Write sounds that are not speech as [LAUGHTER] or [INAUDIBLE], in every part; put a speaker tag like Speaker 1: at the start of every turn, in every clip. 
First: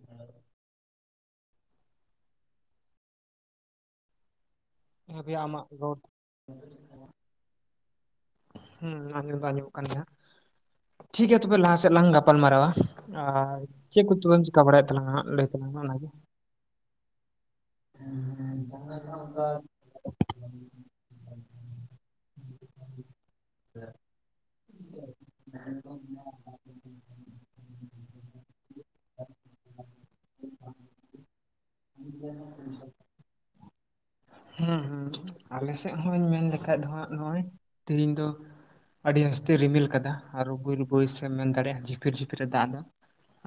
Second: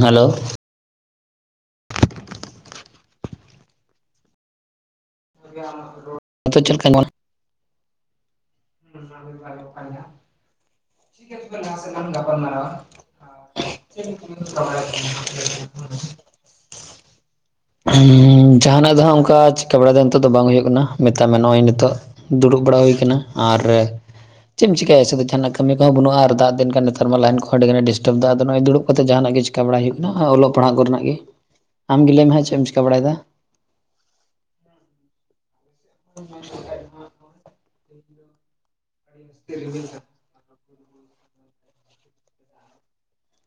Speaker 1: Hello
Speaker 2: [UNINTELLIGIBLE] ᱦᱟᱹᱵᱤ ᱟᱢᱟᱜ ᱨᱚᱲ
Speaker 1: ᱱᱤᱛᱚᱜ ᱪᱮᱫ ᱞᱮᱠᱟ
Speaker 2: ᱦᱩᱸ ᱟᱸᱡᱚᱢ ᱫᱚ ᱟᱸᱡᱚᱢᱚᱜ ᱠᱟᱱ ᱜᱮᱭᱟ ᱴᱷᱤᱠ ᱜᱮᱭᱟ ᱛᱚᱵᱮ ᱞᱟᱦᱟ ᱥᱮᱫ ᱞᱟᱝ ᱜᱟᱯᱟᱞ ᱢᱟᱨᱟᱨᱟᱣᱟ ᱟᱨ ᱪᱮᱫ ᱠᱚ ᱛᱚᱵᱮᱢ ᱪᱤᱠᱟ ᱵᱟᱲᱟᱭᱮᱫ ᱛᱟᱞᱟᱝᱟ ᱦᱟᱸᱜ ᱞᱟᱹᱭ ᱛᱟᱞᱟᱝ ᱢᱮ ᱚᱱᱟᱜᱮ
Speaker 1: ᱩᱸ ᱡᱟᱸᱦᱟᱱᱟᱜ ᱫᱚ ᱦᱟᱸᱜ ᱚᱱᱠᱟ ᱪᱤᱠᱟᱹ ᱵᱟᱲᱟ ᱫᱚ ᱱᱤᱛᱚᱜ ᱫᱚ ᱵᱟᱝ ᱦᱩᱭᱩᱜ ᱠᱟᱱᱟ ᱢᱮᱛᱟᱜ ᱢᱮ ᱱᱚᱜᱼᱚᱭ ᱱᱤᱛᱚᱜ ᱫᱩᱲᱩᱵ ᱵᱟᱲᱟ ᱦᱩᱭ ᱠᱟᱱᱟ ᱟᱨ ᱪᱮᱫ ᱮᱢ ᱪᱤᱠᱟᱭᱟ ᱥᱩᱫᱩ ᱡᱟᱦᱟᱱᱟᱜ ᱠᱟᱹᱢᱤ ᱠᱚᱦᱚᱸ ᱵᱟᱹᱱᱩᱜᱼᱟ ᱟᱨ ᱫᱟᱜ ᱫᱤᱱ ᱠᱷᱟᱱ ᱱᱮᱛᱟᱨ ᱢᱟ ᱞᱟᱭᱤᱱ ᱠᱚᱦᱚᱸ ᱟᱹᱰᱤ ᱜᱟᱱ ᱰᱤᱥᱴᱟᱵ ᱮᱫᱟ ᱟᱫᱚ ᱱᱚᱜ-ᱚᱭ ᱫᱩᱲᱩᱵ ᱠᱟᱛᱮᱫ ᱡᱟᱦᱟᱱᱟᱜ ᱜᱮ ᱪᱤᱠᱟᱹ ᱪᱮᱠᱟ ᱵᱟᱲᱟᱭ ᱦᱩᱭᱩᱜ ᱠᱟᱱᱟ, ᱚᱞᱚᱜ ᱯᱟᱲᱦᱟᱜ ᱠᱚᱨᱮᱱᱟᱜ ᱜᱮ ᱟᱢ ᱜᱮ ᱞᱟᱹᱭᱢᱮ ᱡᱟᱸᱜᱟ ᱪᱮ ᱪᱮᱫ ᱮᱢ ᱪᱤᱠᱟᱹ ᱵᱟᱲᱟᱭᱫᱟ
Speaker 2: ᱦᱩᱸ ᱦᱩᱸ ᱟᱞᱮ ᱥᱮᱫ ᱦᱚᱸᱧ ᱢᱮᱱ ᱞᱮᱠᱷᱷᱟᱡ ᱫᱚ ᱦᱟᱸᱜ ᱱᱚᱜᱼᱚᱭ ᱛᱮᱦᱮᱧ ᱫᱚ ᱟᱹᱰᱤ ᱟᱥᱛᱮ ᱨᱤᱢᱤᱞ ᱠᱟᱫᱟ ᱟᱨᱚ [UNINTELLIGIBLE] ᱮᱢ ᱢᱮᱱ ᱫᱟᱲᱮᱭᱟᱜᱼᱟ ᱡᱷᱤᱯᱤᱨ ᱡᱷᱤᱯᱤᱨ ᱮ ᱫᱟᱜ ᱫᱟ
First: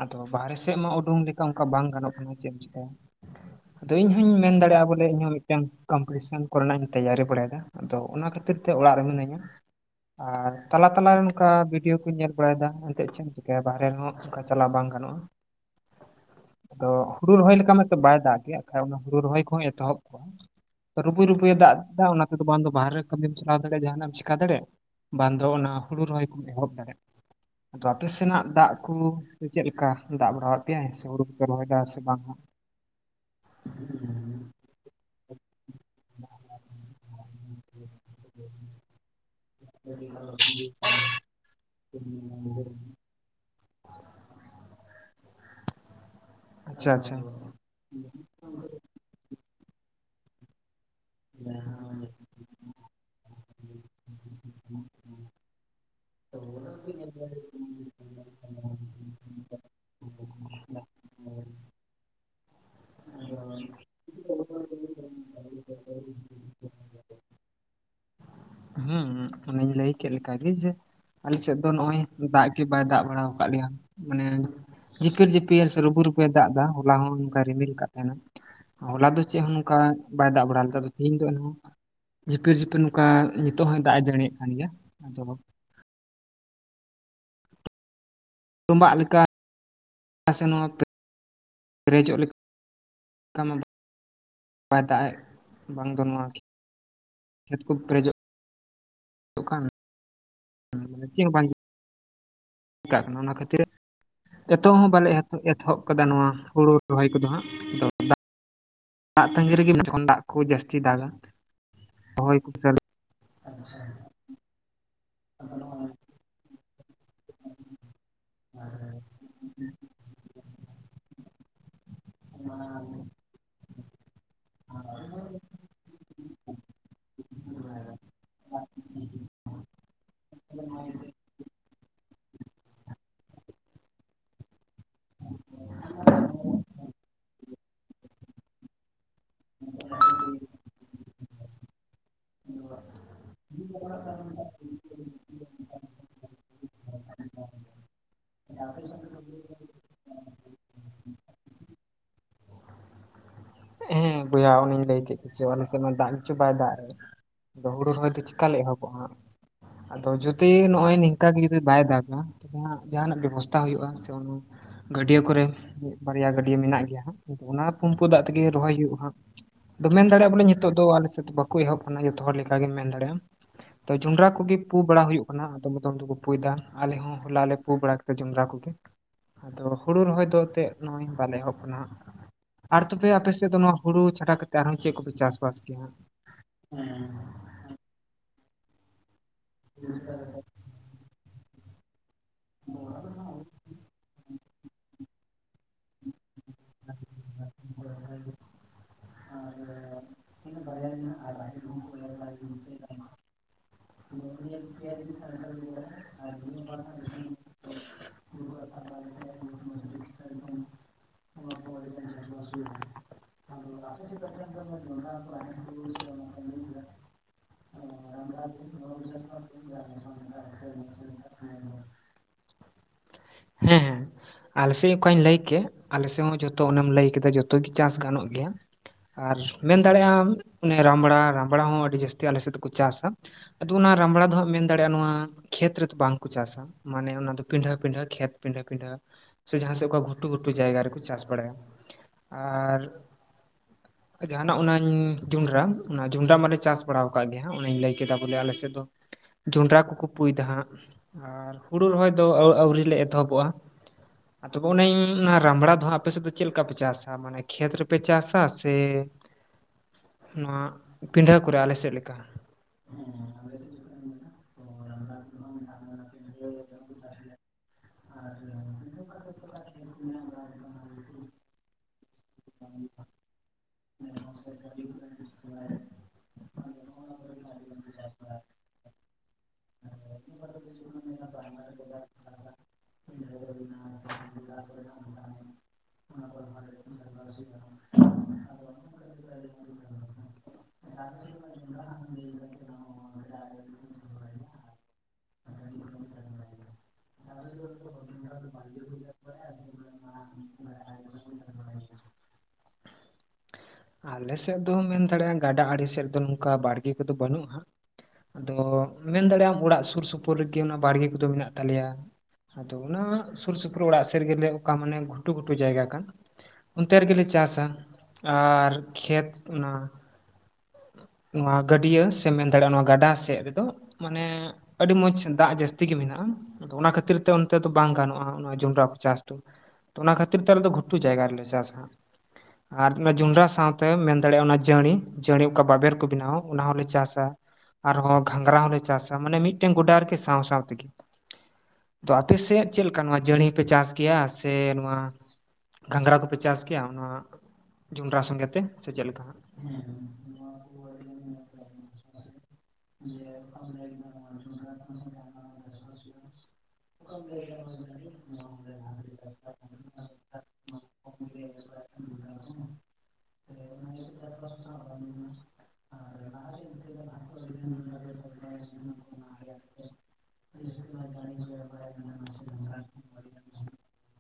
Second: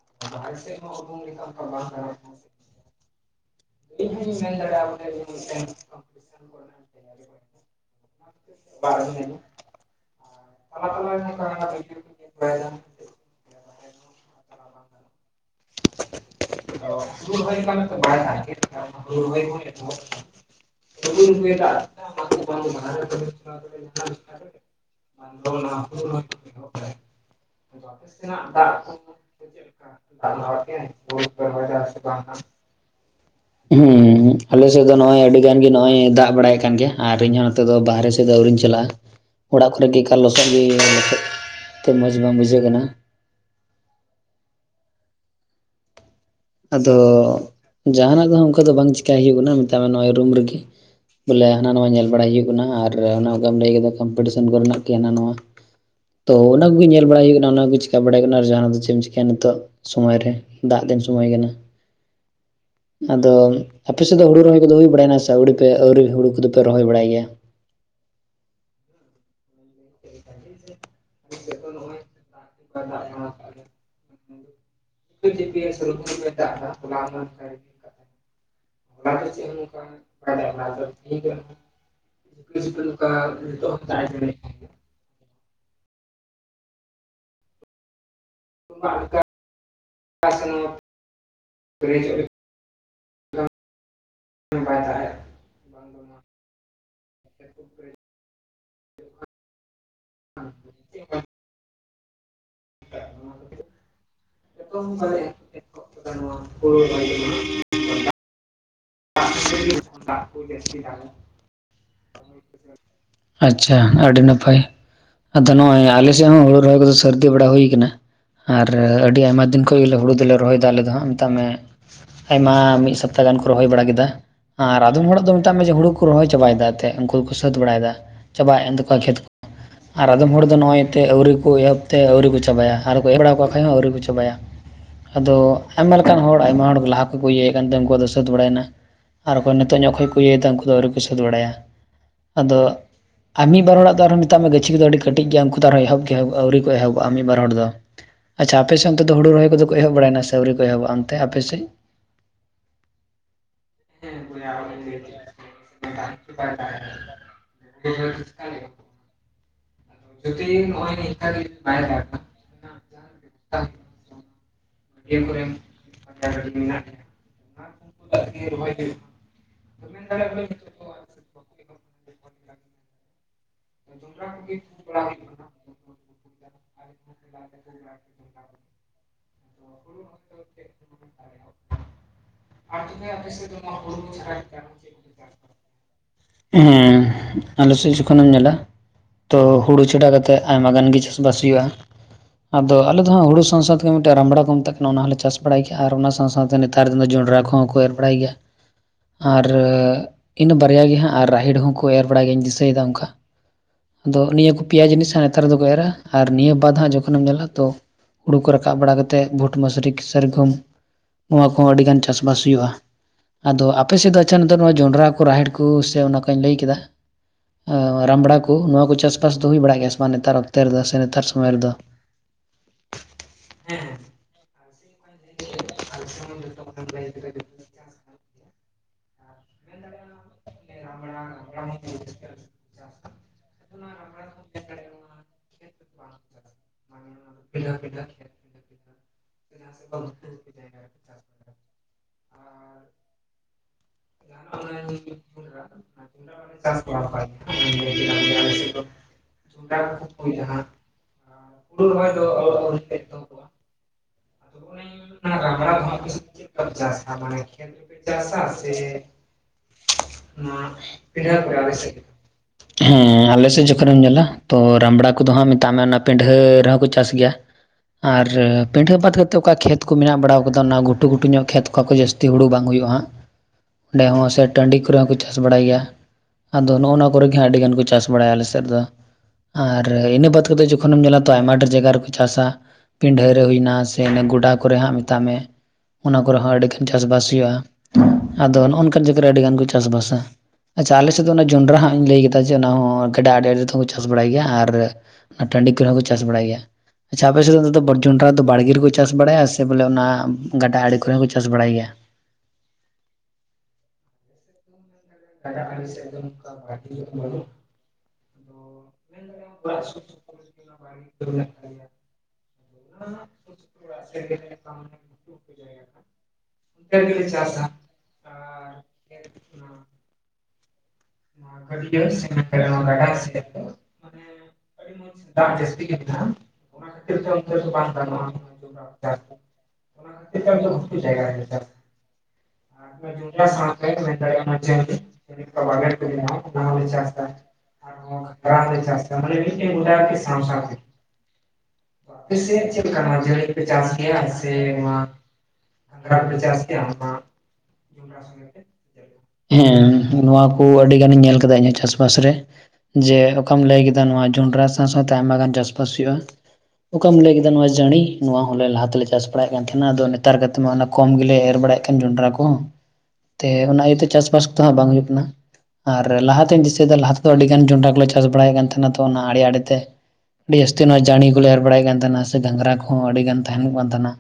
Speaker 2: ᱟᱫᱚ ᱵᱟᱦᱨᱮ ᱥᱮᱫ ᱢᱟ ᱩᱰᱩᱝ ᱞᱮᱠᱟ ᱚᱱᱠᱟ ᱵᱟᱝ ᱜᱟᱱᱚᱜ ᱠᱟᱱᱟ ᱪᱮᱫ ᱮᱢ ᱪᱤᱠᱟᱹᱭᱟ ᱟᱫᱚ ᱤᱧᱦᱚᱧ ᱢᱮᱱ ᱫᱟᱲᱮᱭᱟᱜᱼᱟ ᱵᱚᱞᱮ ᱤᱧᱦᱚᱸ ᱢᱤᱫᱴᱮᱱ ᱠᱚᱢᱯᱤᱴᱤᱥᱚᱱ ᱠᱚᱨᱮᱱᱟᱜ ᱤᱧ ᱛᱮᱭᱟᱨᱤ ᱵᱟᱲᱟᱭᱮᱫᱟ ᱟᱫᱚ ᱚᱱᱟ ᱠᱷᱟᱹᱛᱤᱨ ᱛᱮ ᱚᱲᱟᱜ ᱨᱮ ᱢᱤᱱᱟᱹᱧ ᱟᱨ ᱛᱟᱞᱟ ᱛᱟᱟᱞᱟᱨᱮ ᱚᱱᱠᱟ ᱵᱷᱤᱰᱭᱳ ᱠᱩᱧ ᱧᱮᱞ ᱵᱟᱲᱟᱭᱟ ᱮᱱᱛᱮᱫ ᱪᱮᱫ [UNINTELLIGIBLE] ᱵᱟᱦᱨᱮ ᱨᱮᱦᱚᱸ ᱚᱱᱠᱟ ᱪᱟᱞᱟᱣ ᱵᱟᱝ ᱜᱟᱱᱚᱜᱼᱟ ᱟᱫᱚ ᱦᱩᱲᱩ ᱨᱚᱦᱚᱭ ᱞᱮᱠᱟ ᱢᱟ ᱛᱚ ᱵᱟᱭ ᱫᱟᱜ ᱜᱮᱛ ᱟᱠᱷᱟᱡ ᱚᱱᱟ ᱦᱩᱲᱩ ᱨᱚᱦᱚᱭ ᱠᱚᱦᱚᱸ ᱮᱛᱚᱦᱚᱵ ᱠᱚᱜ-ᱟ ᱨᱩᱵᱩᱭ ᱨᱩᱵᱩᱭ ᱫᱟᱜ ᱮᱫᱟ ᱚᱱᱟ ᱛᱮᱫ ᱵᱟᱝ ᱫᱚ ᱵᱟᱦᱨᱮ ᱠᱟᱹᱢᱤᱢ ᱪᱟᱞᱟᱣ ᱫᱟᱲᱮᱭᱟᱜᱼᱟ ᱡᱟᱦᱟᱱᱟᱜ ᱮᱢ [UNINTELLIGIBLE] ᱫᱟᱲᱮᱜ ᱵᱟᱝ ᱫᱚ ᱚᱱᱟ ᱦᱩᱲᱩ ᱨᱚᱦᱚᱭ ᱠᱚᱢ ᱮᱦᱚᱵ ᱫᱟᱲᱮᱜ
Speaker 1: [INAUDIBLE]
Speaker 2: ᱪᱮᱫ ᱞᱮᱠᱟ ᱫᱟᱜ ᱵᱟᱲᱟᱣᱟᱫ
Speaker 1: ᱦᱮ
Speaker 2: ᱯᱮᱭᱟᱭ ᱥᱮ
Speaker 1: ᱦᱩᱲᱩ ᱯᱮ
Speaker 2: ᱠᱚᱯᱮ
Speaker 1: ᱨᱚᱦᱚᱭ
Speaker 2: ᱨᱚᱦᱚᱭᱮᱫᱟ
Speaker 1: ᱫᱟ ᱥᱮ ᱵᱟᱝ ᱦᱟᱜ
Speaker 2: ᱦᱟᱸᱜ
Speaker 1: ᱦᱩᱸ ᱟᱞᱮᱥᱮᱫ ᱫᱚ ᱱᱚᱜᱼᱚᱭ ᱟᱹᱰᱤ ᱜᱟᱱ ᱜᱮ ᱱᱚᱜᱼᱚᱭ ᱫᱟᱜ ᱵᱟᱲᱟᱭᱮᱫ ᱠᱟᱱ ᱜᱮᱭᱟ ᱟᱨ ᱤᱧᱦᱚᱸ ᱱᱚᱛᱮ ᱫᱚ ᱵᱟᱦᱨᱮ ᱥᱮᱫ ᱫᱚ ᱟᱹᱣᱨᱤᱧ ᱪᱟᱞᱟᱜᱼᱟ ᱚᱲᱟᱜ ᱠᱚᱨᱮ ᱜᱮ ᱮᱠᱟᱞ ᱞᱚᱥᱚᱫ ᱜᱮ ᱞᱚᱥᱟᱫ ᱛᱮ ᱢᱚᱸᱡᱽ ᱵᱟᱝ ᱵᱩᱡᱷᱟᱹᱜ ᱠᱟᱱᱟ
Speaker 2: ᱟᱪᱪᱷᱟ
Speaker 1: ᱟᱫᱚ
Speaker 2: ᱟᱪᱪᱷᱟ
Speaker 1: ᱡᱟᱦᱟᱱᱟᱜ ᱫᱚ ᱚᱱᱠᱟ ᱫᱚ ᱵᱟᱝ ᱪᱤᱠᱟᱭ ᱦᱩᱭᱩᱜ ᱠᱟᱱᱟ ᱢᱮᱛᱟᱜ ᱢᱮ ᱱᱚᱜᱼᱚᱭ ᱨᱩᱢ ᱨᱮᱜᱮ ᱵᱚᱞᱮ ᱦᱟᱱᱟ ᱱᱟ ᱧᱮᱞ ᱵᱟᱲᱟᱟᱭ ᱦᱩᱭᱩᱜ ᱠᱟᱱᱟ ᱟᱨ ᱚᱱᱟᱢ ᱞᱟᱹᱭ ᱠᱮᱫᱟ ᱠᱟᱢᱯᱤᱴᱮᱥᱼ [UNINTELLIGIBLE] ᱠᱚᱨᱮᱱᱟᱜ ᱜᱮ ᱦᱟᱱᱟ ᱱᱚᱣᱟ ᱛᱚ ᱚᱱᱟ ᱠᱚᱜᱮ ᱧᱮᱞ ᱵᱟᱲᱟ ᱦᱩᱭᱩᱜ ᱠᱟᱱᱟ ᱚᱱᱟ ᱠᱚᱜᱮ ᱪᱮᱠᱟ ᱵᱟᱲᱟᱭ ᱦᱩᱭᱩᱜ ᱠᱟᱱᱟ ᱟᱨ ᱡᱟᱦᱟᱸ ᱫᱚ ᱪᱮᱫ ᱮᱢ ᱪᱤᱠᱟᱭᱭᱟ ᱱᱤᱛᱚᱜ ᱥᱚᱢᱚᱭ ᱨᱮ ᱫᱟᱜ ᱫᱤᱱ [INAUDIBLE] ᱠᱟᱱᱟ ᱟᱫᱚᱼ ᱟᱯᱮ ᱥᱮᱫ ᱫᱚ ᱦᱩᱲᱩ ᱨᱚᱦᱚᱭ ᱠᱚᱫᱚ ᱦᱩᱭ ᱵᱟᱲᱟᱭᱱᱟ ᱥᱮ ᱟᱹᱣᱲᱤ ᱯᱮ ᱟᱹᱣᱨᱤ ᱦᱩᱲᱩ ᱠᱚᱫᱚᱯᱮ ᱨᱚᱦᱚᱭ ᱵᱟᱲᱟᱭ ᱜᱮᱭᱟ
Speaker 2: ᱦᱮᱸ ᱚᱱᱟᱮᱧ ᱞᱟᱹᱭ ᱠᱮᱫ ᱞᱮ ᱞᱮᱠᱟ ᱜᱮ ᱡᱮ ᱟᱞ ᱥᱮᱫ ᱫᱚ ᱱᱚᱜᱼᱚᱭ ᱫᱟᱜ ᱜᱮ ᱵᱟᱭ ᱫᱟᱜ ᱵᱟᱲᱟ ᱟᱠᱟᱫ ᱞᱮᱭᱟ ᱢᱟᱱᱮ ᱡᱷᱤᱯᱤᱨ ᱢᱷᱤᱯᱤᱨ ᱥᱮ ᱨᱩᱵᱩᱨᱼ ᱨᱩᱯᱩᱭᱮ ᱫᱟᱜ ᱮᱫᱟ ᱦᱚᱞᱟ ᱦᱚᱸ ᱱᱚᱝᱠᱟᱟᱭ ᱨᱤᱢᱤᱞ ᱟᱠᱟᱫ ᱛᱟᱦᱮᱱᱟ ᱦᱚᱞᱟ ᱫᱚ ᱪᱮᱫ ᱦᱚᱸ ᱱᱚᱝᱠᱟ ᱵᱟᱭ ᱫᱟᱜ ᱵᱟᱲᱟ ᱞᱮᱫᱟ ᱛᱮᱤᱦᱤᱧ ᱫᱚ ᱮᱱᱦᱚᱸ ᱡᱷᱤᱯᱤᱨ ᱡᱷᱤᱯᱤᱨ ᱱᱚᱝᱠᱟ ᱱᱤᱛᱚᱜ ᱦᱚᱸᱭ ᱫᱟᱜ ᱮ ᱡᱟᱹᱲᱤᱭᱮᱫ ᱠᱟᱱ ᱜᱮᱭᱟ ᱟᱫᱚ ᱛᱚᱵᱟᱜ ᱞᱮᱠᱟ ᱥᱮ ᱱᱚᱣᱟ
Speaker 1: [INAUDIBLE]
Speaker 2: ᱚᱱᱠᱟ ᱵᱟᱭ ᱫᱟᱜ ᱮ ᱵᱟᱝ ᱫᱚ [INAUDIBLE] ᱱᱚᱣᱟ ᱠᱷᱮᱛ ᱠᱚ ᱯᱨᱮᱡᱚᱜ ᱫᱚᱠᱟᱱ [INAUDIBLE] ᱪᱮᱫ ᱦᱚ ᱵᱟᱝ [UNINTELLIGIBLE] ᱚᱱᱟ ᱠᱷᱟᱹᱛᱤᱨ ᱮᱛᱚᱦᱚᱵ ᱵᱟᱞᱮ ᱮᱛᱚᱦ ᱮᱛᱚᱦᱚᱵ ᱟᱠᱟᱫᱟ ᱱᱚᱣᱟ ᱦᱩᱲᱩ ᱨᱚᱦᱚᱭ ᱠᱚᱫᱚ ᱦᱟᱸᱜ
Speaker 1: [INAUDIBLE] [INAUDIBLE]
Speaker 2: ᱫᱟᱜ ᱛᱟᱺᱜᱤ ᱨᱮᱜᱮ ᱡᱚᱠᱷᱚᱱ ᱫᱟᱜ ᱠᱚ ᱡᱟᱹᱥᱛᱤ ᱫᱟᱜᱟ ᱨᱚᱦᱚᱭ ᱠᱚ ᱪᱟᱹᱞᱩ
Speaker 1: ᱟᱪᱪᱷᱟ ᱟᱹᱰᱤ ᱱᱟᱯᱟᱭ ᱟᱫᱚ ᱱᱚᱜᱼᱚᱭ ᱟᱞᱮ [UNINTELLIGIBLE] ᱦᱩᱲᱩ ᱨᱚᱦᱚᱭ ᱠᱚᱫᱚ ᱥᱟᱨᱫᱤ ᱵᱟᱲᱟ ᱦᱩᱭ ᱠᱟᱱᱟ ᱟᱨ ᱟᱹᱰᱤ ᱟᱭᱢᱟ ᱫᱤᱱ ᱠᱷᱚᱱᱚᱡ ᱜᱮᱞᱮ ᱦᱩᱲᱩ ᱫᱚᱞᱮ ᱨᱚᱦᱚᱭᱫᱟ ᱟᱞᱮ ᱫᱚ ᱦᱟᱸᱜ ᱢᱮᱛᱟᱜ ᱢᱮ ᱟᱭᱢᱟ ᱢᱤᱫ ᱥᱚᱯᱛᱟ ᱜᱟᱱ ᱠᱚ ᱨᱚᱦᱚᱭ ᱵᱟᱲᱟ ᱠᱮᱫᱟ ᱟᱨ ᱟᱫᱚᱢ ᱦᱚᱲ ᱫᱚ ᱢᱮᱛᱟᱜ ᱢᱮ ᱡᱮ ᱦᱩᱲᱩ ᱠᱚ ᱨᱚᱦᱚᱭ ᱪᱟᱵᱟᱭᱮᱫᱟ ᱮᱱᱮᱫ ᱩᱱᱠᱩ ᱠᱚ ᱥᱟᱹᱛ ᱵᱟᱲᱟᱭᱮᱫᱟ ᱪᱟᱵᱟᱭ ᱮ ᱛᱟᱠᱚᱣᱟ ᱠᱷᱮᱛ ᱟᱨ ᱟᱫᱚᱢ ᱦᱚᱲ ᱫᱚ ᱱᱚᱜᱼᱚᱭ ᱮᱛᱮᱜ ᱟᱹᱣᱨᱤ ᱠᱚ ᱮᱦᱚᱵ, ᱛᱮ ᱟᱹᱣᱨᱤ ᱠᱚ ᱪᱟᱵᱟᱭᱟ ᱟᱨᱠᱚ [UNINTELLIGIBLE] ᱵᱟᱲᱟ ᱠᱟᱜ ᱠᱷᱚᱡ ᱦᱚᱸ ᱟᱹᱣᱨᱤ ᱠᱚ ᱪᱟᱵᱟᱭᱟ ᱟᱫᱚ ᱟᱭᱢᱟ ᱞᱮᱠᱟᱱ ᱦᱚᱲ ᱟᱭᱢᱟ ᱦᱚᱲ ᱞᱟᱦᱟ ᱠᱚᱠᱚ ᱤᱭᱟᱹᱭᱮᱫ ᱠᱟᱱ ᱛᱟᱦᱮᱸ ᱩᱱᱠᱩ ᱫᱚ ᱥᱟᱹᱛ ᱵᱟᱲᱟᱭᱮᱱᱟ ᱟᱨ ᱚᱠᱚᱭ ᱱᱤᱛᱚᱜ ᱧᱚᱜ ᱠᱷᱚᱡ ᱠᱚ ᱤᱭᱟᱹ ᱮᱫᱟ ᱩᱱᱠᱩ ᱫᱚ ᱟᱹᱣᱨᱤ ᱠᱚ ᱥᱟᱹᱛ ᱵᱟᱲᱟᱭᱟ ᱟᱫᱚ ᱟᱨ ᱢᱤᱫ ᱵᱟᱨ ᱦᱚᱲᱟᱜ ᱫᱚ ᱟᱨᱦᱚᱸ ᱢᱮᱛᱟᱜ ᱢᱮ ᱜᱟᱹᱪᱷᱤ ᱠᱚᱫᱚ ᱟᱹᱰᱤ ᱠᱟᱹᱴᱤᱡ ᱜᱮᱭᱟ ᱩᱱᱠᱩ ᱫᱚ ᱟᱨᱦᱚᱸ ᱮᱦᱚᱵ ᱜᱮ [UNINTELLIGIBLE] ᱟᱹᱣᱨᱤ ᱠᱚ ᱮᱦᱚᱵᱼᱟ ᱢᱤᱫ ᱵᱟᱨ ᱦᱚᱲ ᱟᱪᱪᱷᱟ ᱟᱯᱮ ᱥᱮᱱᱛᱮ ᱫᱚ ᱦᱩᱲᱩ ᱨᱚᱦᱚᱭ ᱠᱚᱫᱚ ᱠᱚ ᱮᱦᱚᱵ ᱵᱟᱲᱟᱭᱱᱟ ᱥᱮ ᱟᱹᱣᱨᱤ ᱠᱚ ᱮᱦᱚᱵᱟ ᱟᱱᱛᱮ ᱟᱯᱮᱮᱥᱮᱫ
Speaker 2: ᱦᱮᱸ ᱵᱩᱭᱦᱟ ᱚᱱᱮᱧ ᱞᱟᱹᱭᱠᱮ ᱥᱮ ᱚᱞᱮ ᱥᱮᱫ ᱢᱟ ᱫᱟᱜ ᱜᱮᱪᱩ ᱵᱟᱭ ᱫᱟᱜ ᱮᱫ ᱟᱫᱚ ᱦᱩᱲᱩ ᱨᱚᱦᱚᱭ ᱫᱚ ᱪᱤᱠᱟ ᱞᱮ ᱮᱦᱚᱵᱚᱜᱼᱟ ᱟᱫᱚ ᱡᱩᱫᱤ ᱱᱚᱜᱼᱚᱭ ᱱᱤᱝᱠᱟᱹ ᱜᱮ ᱡᱩᱫᱤ ᱵᱟᱭ ᱫᱟᱜᱟ ᱡᱟᱦᱟᱱᱟᱜ ᱵᱮᱵᱚᱥᱛᱷᱟ ᱦᱩᱭᱩᱜᱼᱟ ᱥᱮ [UNINTELLIGIBLE] ᱜᱟᱹᱰᱭᱟᱹ ᱠᱚᱨᱮ ᱢᱤᱫ ᱵᱟᱨᱭᱟ ᱜᱟᱹᱰᱭᱟᱹ ᱢᱮᱱᱟᱜ ᱜᱮᱭᱟ, ᱦᱟᱸ ᱚᱱᱟ ᱯᱩᱢᱯᱩ ᱫᱟᱜ ᱨᱚᱦᱚᱭ ᱦᱩᱭᱩᱜᱼᱟ [UNINTELLIGIBLE] ᱟᱫᱚ ᱢᱮᱱ ᱫᱟᱲᱮᱭᱟᱜᱼᱟ ᱵᱚᱞᱮ ᱱᱤᱛᱚᱜ ᱫᱚ ᱟᱞᱮ ᱥᱮᱫ ᱫᱚ ᱵᱟᱠᱚ ᱮᱦᱚᱵ ᱟᱠᱟᱱᱟ ᱡᱚᱛᱚ ᱦᱚᱲᱠ ᱜᱮᱢ ᱢᱮᱱ ᱫᱟᱲᱮᱭᱟᱜᱼᱟ᱾ ᱛᱚ ᱡᱚᱱᱰᱨᱟ ᱠᱚᱜᱮ ᱯᱩ ᱵᱟᱲᱟ ᱦᱩᱭᱩᱜ ᱠᱟᱱᱟ ᱟᱫᱚ ᱡᱚᱛᱚ ᱦᱚᱲ ᱛᱮ ᱠᱚ ᱯᱩᱭ ᱮᱫᱟ᱾ ᱟᱞᱮ ᱦᱚᱸ ᱦᱚᱞᱟ ᱞᱮ ᱯᱩ ᱵᱟᱲᱟ ᱠᱮᱫᱟ, ᱡᱚᱸᱱᱰᱨᱟ ᱠᱚᱜᱮ᱾ ᱟᱫᱚ ᱦᱩᱲᱩ ᱨᱚᱦᱚᱭ ᱫᱚ ᱛᱮᱜ ᱱᱚᱜᱚᱭ ᱵᱟᱞᱮ ᱮᱦᱚᱵ ᱟᱠᱟᱱᱟ᱾ ᱟᱨ ᱛᱚᱵᱮ ᱟᱯᱮᱥᱮᱫ ᱫᱚ ᱱᱚᱣᱟ ᱦᱩᱲᱩ ᱪᱷᱟᱰᱟ ᱠᱟᱛᱮᱫ ᱟᱨᱦᱚᱸ ᱪᱮᱫ ᱠᱚᱯᱮ ᱪᱟᱥ ᱵᱟᱟᱥ ᱜᱮᱭᱟ᱾ [UNINTELLIGIBLE]
Speaker 1: ᱟᱞ ᱥᱮᱫ ᱡᱚᱠᱷᱚᱱᱮᱢ ᱧᱮᱞᱟ, ᱛᱚ ᱦᱩᱲᱩ ᱪᱷᱟᱰᱟ ᱠᱟᱛᱮᱫ ᱟᱭᱢᱟ ᱜᱟᱱ ᱜᱮ ᱪᱟᱥ ᱵᱟᱥ ᱦᱩᱭᱩᱜᱼᱟ᱾ ᱟᱫᱚ ᱟᱞᱮ ᱫᱚᱜ ᱦᱩᱲᱩ ᱥᱟᱶ ᱥᱟᱶ ᱛᱮ ᱢᱤᱫ ᱨᱟᱢᱲᱟ ᱠᱚ ᱢᱮᱛᱟᱜ ᱠᱟᱱᱟ ᱚᱱᱟ ᱦᱚᱸᱞᱮ ᱪᱟᱥ ᱵᱟᱲᱟᱭ ᱜᱮ᱾ ᱟᱨ ᱚᱱᱟ ᱥᱟᱶ ᱥᱟᱶᱛᱮ ᱱᱮᱛᱟᱨᱤᱱ ᱫᱚ ᱡᱚᱱᱰᱨᱟ ᱠᱚᱦᱚᱸ ᱠᱚ ᱮᱨ ᱵᱟᱲᱟᱭ ᱜᱮᱭᱟ᱾ ᱟᱨ ᱤᱧᱫᱚ ᱵᱟᱨᱭᱟ ᱜᱮ ᱦᱟᱸᱜ ᱟᱨ ᱨᱟᱦᱮᱤᱲ ᱦᱚᱸᱠᱚ ᱮᱨ ᱵᱟᱲᱟᱭ ᱜᱤᱧ ᱫᱤᱥᱟᱹᱭᱮᱫᱟ ᱚᱱᱠᱟ᱾ ᱟᱫᱚ ᱱᱤᱭᱟᱹ ᱠᱚ ᱯᱮᱭᱟ ᱡᱤᱱᱤᱥ ᱱᱮᱛᱟᱨ ᱫᱚᱠᱚ ᱮᱨᱟ, ᱟᱨ ᱱᱤᱭᱟ ᱵᱟᱫᱟᱜ ᱡᱚᱠᱷᱚᱱᱮᱢ ᱧᱮᱞᱟ ᱛᱚ, ᱦᱩᱲᱩ ᱠᱚ ᱨᱟᱠᱟᱵ ᱵᱟᱲᱟ ᱠᱟᱛᱮᱫ ᱵᱷᱩᱴ, ᱢᱥᱨᱤ ᱠᱟᱹᱥᱟᱹᱨᱤ ᱠᱚᱢ ᱱᱚᱣᱟ ᱠᱚᱦᱚᱸ ᱟᱹᱰᱤ ᱜᱟᱱ ᱪᱟᱥ-ᱵᱟᱥ ᱦᱩᱭᱩᱜᱼᱟ᱾ ᱟᱫᱚ ᱟᱯᱮᱥᱮᱫ ᱫᱚ ᱟᱪᱪᱷᱟ ᱱᱤᱛᱚᱜ ᱱᱚᱣᱟ ᱡᱚᱱᱰᱨᱟ ᱠᱚ ᱨᱟᱦᱮᱲ ᱠᱚ ᱥᱮ ᱚᱱᱟ ᱠᱚᱧ ᱞᱟᱹᱭ ᱠᱮᱫᱟ ᱟᱹᱻ ᱨᱟᱢᱲᱟ ᱠᱚ ᱱᱚᱣᱟ ᱠᱚ ᱪᱟᱥ-ᱵᱟᱥ ᱫᱚ ᱦᱩᱭ ᱵᱟᱲᱟᱜ ᱜᱮᱭᱟ ᱥᱮ ᱵᱟᱝ ᱱᱮᱛᱟᱨ ᱚᱠᱛᱮ ᱨᱮᱫᱚ, ᱥᱮ ᱱᱮᱛᱟᱨ ᱥᱚᱢᱚᱭ ᱨᱮᱫᱚ?
Speaker 2: [INAUDIBLE] ᱦᱮᱸ ᱦᱮᱸ [INAUDIBLE] ᱟᱞ ᱥᱤ ᱚᱠᱟᱧ ᱞᱟᱹᱭ ᱠᱮ ᱟᱞᱮ ᱥᱮᱫ ᱦᱚᱸ ᱡᱚᱛᱚ ᱚᱱᱟᱮᱢ ᱞᱟᱹᱭ ᱠᱮᱫᱟ ᱡᱚᱛᱚ ᱜᱮ ᱪᱟᱥ ᱜᱟᱱᱚᱜ ᱜᱮᱭᱟ [INAUDIBLE] ᱟᱨ ᱢᱮᱱ ᱫᱟᱲᱮᱭᱟᱜ-ᱟᱢ ᱚᱱᱮ ᱨᱟᱢᱵᱽᱲᱟ ᱨᱟᱢᱵᱽᱲᱟ ᱦᱚᱸ ᱟᱹᱰᱤ ᱡᱟᱹᱛᱤ ᱟᱞᱮ ᱥᱮᱫ ᱫᱚᱠᱚ ᱪᱟᱥᱟ, ᱟᱫᱚ ᱚᱱᱟ ᱨᱟᱢᱲᱟ ᱫᱚ ᱦᱟᱸᱜ ᱮᱢ ᱢᱮᱱ ᱫᱟᱲᱮᱭᱟᱜᱼᱟ, ᱱᱚᱣᱟ ᱠᱷᱮᱛ ᱨᱮᱫᱚ ᱵᱟᱝᱠᱚ ᱪᱟᱥᱟ᱾ ᱢᱟᱱᱮ ᱚᱱᱟ ᱫᱚ ᱯᱤᱸᱰᱟᱹ ᱯᱤᱸᱰᱟᱹ ᱠᱷᱮᱛ ᱯᱤᱸᱰᱟᱹ ᱯᱤᱸᱰᱟᱹ ᱥᱮ ᱡᱟᱦᱟᱸᱥᱮᱫ ᱚᱠᱟ ᱜᱷᱩᱴᱩ ᱜᱷᱩᱡᱩ ᱡᱟᱭᱜᱟ ᱨᱮ ᱠᱚ ᱾ ᱪᱟᱥ ᱵᱟᱲᱟᱭᱟ, ᱟᱨᱹᱹ ᱡᱟᱦᱟᱱᱟᱜ ᱚᱱᱟ ᱡᱚᱱᱰᱨᱟ, ᱚᱱᱟ ᱡᱚᱱᱰᱨᱟ ᱢᱟᱞᱮ ᱪᱟᱥ ᱵᱟᱲᱟ ᱟᱠᱟᱜ ᱜᱮᱭᱟ ᱚᱱᱟᱧ ᱞᱟᱹᱭ ᱠᱮᱫᱟ ᱵᱚᱞᱮ ᱟᱞᱮ ᱥᱮᱫ ᱫᱚ᱾ ᱡᱚᱱᱰᱨᱟ ᱠᱚᱠᱚ ᱯᱩᱭᱫᱟ ᱦᱟᱸᱜ ᱟᱨ ᱦᱩᱲᱩ ᱨᱚᱦᱚᱭ ᱫᱚ ᱟᱹᱣᱨ ᱞᱮ ᱮᱛᱚᱦᱚᱵᱚᱜᱼᱟ᱾ ᱟᱫᱚ [UNINTELLIGIBLE]
Speaker 1: [INAUDIBLE] ᱪᱟᱥ
Speaker 2: ᱢᱟᱱᱮ ᱠᱷᱮᱛ ᱨᱮᱯᱮ
Speaker 1: [INAUDIBLE] ᱪᱟᱥᱟ ᱥᱮ
Speaker 2: ᱱᱚᱣᱟ
Speaker 1: [INAUDIBLE]
Speaker 2: ᱯᱤᱰᱷᱟᱹ ᱠᱚᱨᱮ ᱟᱞᱮ ᱥᱮᱫ ᱞᱮᱠᱟ
Speaker 1: ᱦᱸ ᱟᱞᱮ ᱥᱮᱡ ᱡᱚᱠᱷᱚᱱ [UNINTELLIGIBLE] ᱧᱮᱞᱟ ᱛᱚ ᱨᱟᱸᱵᱽᱲᱟ ᱠᱚᱫᱚ ᱦᱟᱸᱜ ᱢᱮᱛᱟᱜ ᱢᱮ ᱚᱱᱟ ᱯᱤᱰᱷᱟᱹ ᱨᱮᱦᱚᱸ ᱠᱚ ᱪᱟᱥ ᱜᱮᱭᱟ᱾ ᱟᱨ ᱯᱤᱰᱷᱟᱹ [UNINTELLIGIBLE] ᱚᱠᱟ ᱠᱷᱮᱛ ᱠᱚ ᱢᱮᱱᱟᱜ ᱵᱟᱲᱟ ᱟᱠᱟᱫᱟ ᱚᱱᱟ ᱜᱷᱩᱴᱩ-ᱜᱷᱩᱴᱩ ᱧᱚᱜ ᱠᱷᱮᱛ ᱠᱚ ᱠᱚ ᱡᱟᱹᱥᱛᱤ ᱡᱟᱹᱥᱛᱤ ᱦᱩᱲᱩ ᱵᱟᱝ ᱦᱩᱭᱩᱜᱼᱟ ᱦᱟᱜ [INAUDIBLE] ᱚᱸᱰᱮ ᱦᱚᱸ ᱥᱮ ᱴᱟᱺᱰᱤ ᱠᱚᱨᱮ ᱦᱚᱸᱠᱚ ᱪᱟᱥ ᱵᱟᱲᱟᱭ ᱜᱮᱭᱟ᱾ [INAUDIBLE] ᱟᱫᱚ ᱱᱚᱜᱚᱭ ᱱᱚᱜᱟ ᱠᱚ ᱠᱚᱨᱮ ᱜᱮ ᱦᱟᱜ ᱟᱹᱰᱤ ᱜᱟᱱ ᱠᱚ ᱪᱟᱥ ᱵᱟᱲᱟᱭᱟ ᱟᱞᱮᱥᱮᱫ ᱫᱚ᱾ ᱟᱨ ᱤᱱᱟᱹ ᱵᱟᱫ ᱠᱟᱛᱮ ᱡᱚᱠᱷᱚᱱᱮᱢ ᱧᱮᱞᱟ ᱛᱚ ᱟᱭᱢᱟ ᱰᱷᱮᱨ ᱡᱟᱭᱜᱟ ᱨᱮᱠᱚ ᱪᱟᱥᱟ᱾ ᱯᱤᱸᱰᱷᱟᱹᱨ ᱨᱮ ᱦᱩᱭᱱᱟ ᱮᱸᱰᱮ ᱜᱚᱰᱟ ᱠᱚᱨᱮ ᱦᱟᱜ ᱢᱮᱛᱟᱜ ᱢᱮ [INAUDIBLE] ᱚᱱᱟ ᱠᱚᱨᱮ ᱦᱚᱸ ᱟᱹᱰᱤᱜᱟᱱ ᱪᱟᱥᱵᱟᱥ ᱦᱩᱭᱩᱜᱼᱟ᱾ [UNINTELLIGIBLE] ᱟᱫᱚ ᱱᱚᱜᱚ ᱱᱚᱝᱠᱟᱱ ᱡᱟᱭᱜᱟ ᱨᱮ ᱟᱹᱰᱤ ᱜᱟᱱ ᱠᱚ ᱪᱟᱥ-ᱵᱟᱥᱟ᱾ ᱟᱪᱪᱷᱟ ᱟᱞᱮ ᱥᱮᱫ ᱫᱚ ᱚᱱᱟ ᱡᱚᱸᱰᱨᱟ ᱦᱟᱸᱜ ᱤᱧ ᱞᱟᱹᱭ ᱠᱮᱫᱟ ᱡᱮ ᱚᱱᱟ ᱦᱚᱸ ᱜᱟᱰᱟ ᱟᱹᱰᱮ ᱟᱲᱮ ᱛᱮᱚᱸᱠᱚ ᱪᱟᱥ ᱵᱟᱲᱟᱭ ᱜᱮᱭᱟ᱾ ᱟᱨ [UNINTELLIGIBLE] ᱴᱟᱺᱰᱤ ᱠᱚᱨᱮ ᱦᱚᱸ ᱠᱚ ᱪᱟᱥ ᱵᱟᱲᱟᱭ ᱜᱮᱭᱟ᱾ [INAUDIBLE] ᱟᱪᱪᱷᱟ ᱟᱯᱮ ᱥᱮᱫ ᱫᱚ ᱡᱚᱱᱰᱨᱟ ᱫᱚ ᱵᱟᱲᱜᱮ ᱨᱮᱠᱚ ᱪᱟᱥ ᱵᱟᱲᱟᱭᱟ ᱥᱮ ᱵᱚᱞᱮ ᱚᱱᱟ ᱜᱟᱰᱟ ᱟᱲᱮ ᱠᱚᱨᱮ ᱦᱚᱸ ᱠᱚ ᱪᱟᱥ ᱵᱟᱲᱟᱭ ᱜᱮᱭᱟ?
Speaker 2: ᱟᱞᱮ ᱥᱮᱫ ᱫᱚ ᱢᱮᱱ ᱫᱟᱲᱮᱭᱟᱜᱼᱟᱢ ᱜᱟᱰᱟ ᱟᱲᱮ ᱥᱮᱫ ᱫᱚ ᱱᱚᱝᱠᱟ ᱵᱟᱲᱜᱮ ᱠᱚᱫᱚ ᱵᱟᱹᱱᱩᱜᱼᱟ᱾ ᱟᱫᱚ ᱢᱮᱱ ᱫᱟᱲᱮᱭᱟᱜ-ᱟᱢ ᱚᱲᱟᱜ ᱥᱩᱨ ᱥᱩᱯᱩᱨ ᱨᱮᱜᱮ ᱚᱱᱟ ᱵᱟᱲᱜᱮ ᱠᱚᱫᱚ ᱢᱮᱱᱟᱜ ᱛᱟᱞᱮᱭᱟ᱾ ᱟᱫᱚ ᱚᱱᱟ ᱥᱩᱨ ᱥᱩᱯᱩᱨ ᱚᱲᱟᱜ ᱥᱮᱫ ᱨᱮ ᱜᱮᱞᱮ ᱚᱠᱟ ᱢᱟᱱᱮ ᱜᱷᱩᱴᱩ-ᱜᱷᱩᱴᱩ ᱡᱟᱭᱜᱟ ᱠᱟᱱ᱾ ᱚᱱᱛᱮ ᱨᱮᱜᱮᱞᱮ ᱪᱟᱥ-ᱟ [INAUDIBLE] ᱟᱨ ᱠᱷᱮᱛ ᱚᱱᱟ ᱱᱚᱣᱟ ᱜᱟᱹᱰᱤᱭᱟᱹ ᱥᱮ ᱢᱮᱱ ᱫᱟᱲᱮᱭᱟᱜᱼᱟᱢ ᱱᱚᱣᱟ ᱜᱟᱰᱟ ᱥᱮᱫ ᱨᱮᱫᱚ ᱢᱟᱱᱮ ᱟᱹᱰᱤ ᱢᱚᱸᱡᱽ ᱫᱟᱜ ᱡᱟᱹᱥᱛᱤ ᱜᱮ ᱢᱮᱱᱟᱜ-ᱟ [INAUDIBLE] ᱟᱫᱚ ᱚᱱᱟ ᱠᱷᱟᱹᱛᱤᱨ ᱛᱮ ᱚᱱᱛᱮ ᱫᱚ ᱵᱟᱝ ᱜᱟᱱᱚᱜᱼᱟ ᱚᱱᱟ ᱡᱚᱸᱰᱨᱟ ᱠᱚ ᱪᱟᱥ᱾ ᱛᱚ ᱚᱱᱟ ᱠᱷᱟᱹᱛᱤᱨ ᱛᱮ ᱟᱞᱮ ᱫᱚ ᱜᱷᱩᱴᱩ ᱡᱟᱭᱜᱟ ᱨᱮᱞᱮ ᱪᱟᱥᱟ᱾ ᱟᱨ ᱡᱚᱸᱰᱨᱟ ᱥᱟᱶᱛᱮ ᱢᱮᱱ ᱫᱟᱲᱮᱭᱟᱜᱼᱟᱢ ᱚᱱᱟ ᱡᱟᱹᱱᱤ, ᱡᱟᱹᱲᱤ ᱚᱠᱟ ᱵᱟᱵᱮᱨ ᱠᱚ ᱠᱚ ᱵᱮᱱᱟᱣ ᱚᱱᱟ ᱦᱚᱸᱞᱮ ᱪᱟᱥᱟ, [INAUDIBLE] ᱟᱨᱦᱚᱸ ᱜᱷᱟᱸᱨᱟ ᱦᱚᱸᱞᱮ ᱪᱟᱥᱟ ᱢᱟᱱᱮ ᱢᱤᱫᱴᱮᱱ ᱜᱚᱰᱟ ᱟᱨᱠᱤ ᱥᱟᱶ ᱥᱟᱶ ᱛᱮᱜᱮ᱾ [INAUDIBLE] ᱛᱚ ᱟᱯᱮ ᱥᱮᱫ ᱪᱮᱫ ᱞᱮᱠᱟ ᱱᱚᱶᱟ ᱡᱟᱹᱲᱤ ᱯᱮ ᱪᱟᱥ ᱠᱮᱭᱟ, ᱥᱮ ᱱᱚᱸᱟ ᱜᱷᱟᱸᱝᱨᱟ ᱠᱚᱯᱮ ᱪᱟᱥ ᱠᱮᱭᱟ ᱚᱱᱟ ᱡᱚᱸᱰᱨᱟ ᱥᱚᱸᱜᱮᱛᱮ ᱥᱮ ᱪᱮᱫ ᱞᱮᱠᱟ ᱦᱟᱜ?
Speaker 1: ᱦᱮᱸ ᱱᱚᱣᱟ
Speaker 2: [UNINTELLIGIBLE]
Speaker 1: ᱠᱚ ᱟᱹᱰᱤ ᱜᱟᱱᱤᱧ ᱧᱮᱞ ᱠᱟᱫᱟ ᱤᱧ ᱦᱚᱸ ᱪᱟᱥ-ᱵᱟᱥ ᱨᱮ [INAUDIBLE] ᱡᱮ ᱚᱠᱟ ᱟᱢ ᱞᱟᱹᱭ ᱠᱮᱫᱟ ᱱᱚᱶᱟ ᱡᱚᱸᱰᱨᱟ ᱥᱟᱶ- ᱥᱟᱶ ᱛᱮ ᱟᱭᱢᱟ ᱜᱟᱱ ᱪᱟᱥ-ᱵᱟᱥ ᱦᱩᱭᱩᱜᱼᱟ ᱚᱠᱟᱢ ᱞᱟᱹᱭ ᱠᱮᱫᱟ ᱱᱚᱶᱟ ᱡᱟᱹᱲᱤ ᱱᱚᱶᱟ ᱦᱚᱸᱞᱮ ᱞᱟᱦᱟ ᱛᱮᱞᱮ ᱪᱟᱥ ᱵᱟᱲᱟᱭᱮᱫ ᱠᱟᱱ ᱛᱟᱦᱮᱱᱟ ᱟᱫᱚ ᱱᱮ ᱛᱟᱨ ᱠᱟᱛᱮ ᱢᱟ ᱚᱱᱟ ᱠᱚᱢ ᱜᱮᱞᱮ ᱮᱨ ᱵᱟᱲᱟᱭᱮᱫ ᱠᱟᱱ ᱡᱚᱱᱰᱨᱟ ᱠᱚᱸ᱾ ᱛᱮ ᱚᱱᱟ ᱤᱭᱟᱹᱛᱮ ᱪᱟᱥ-ᱵᱟᱥ ᱠᱚᱫᱚ ᱦᱟᱸᱜ ᱵᱟᱝ ᱦᱩᱭᱩᱜ ᱠᱟᱱᱟ᱾ ᱟᱨ ᱞᱟᱦᱟ ᱛᱮᱧ ᱫᱤᱥᱟᱹᱭ ᱫᱟ ᱞᱟᱦᱟ ᱛᱮᱫᱚ ᱟᱹᱰᱤᱜᱟᱱ ᱡᱚᱸᱰᱨᱟ ᱠᱚᱞᱮ ᱪᱟᱥ ᱵᱟᱲᱟᱭᱮᱫ ᱠᱟᱱ ᱛᱟᱦᱮᱱᱟ ᱛᱚ ᱚᱱᱟ ᱟᱲᱮ-ᱟᱲᱮᱛᱮ᱾ [UNINTELLIGIBLE] ᱱᱚᱣᱟ ᱡᱟᱹᱲᱤ ᱠᱚᱞᱮ ᱮᱨ ᱵᱟᱲᱟᱭᱮᱫ ᱠᱟᱱ ᱛᱟᱦᱮᱱᱟ ᱥᱮ ᱜᱷᱟᱝᱨᱟ ᱠᱚᱦᱚᱸ ᱟᱹᱰᱤ ᱜᱟᱱ ᱛᱟᱦᱮᱱ ᱠᱟᱱ ᱛᱟᱦᱮᱱᱟ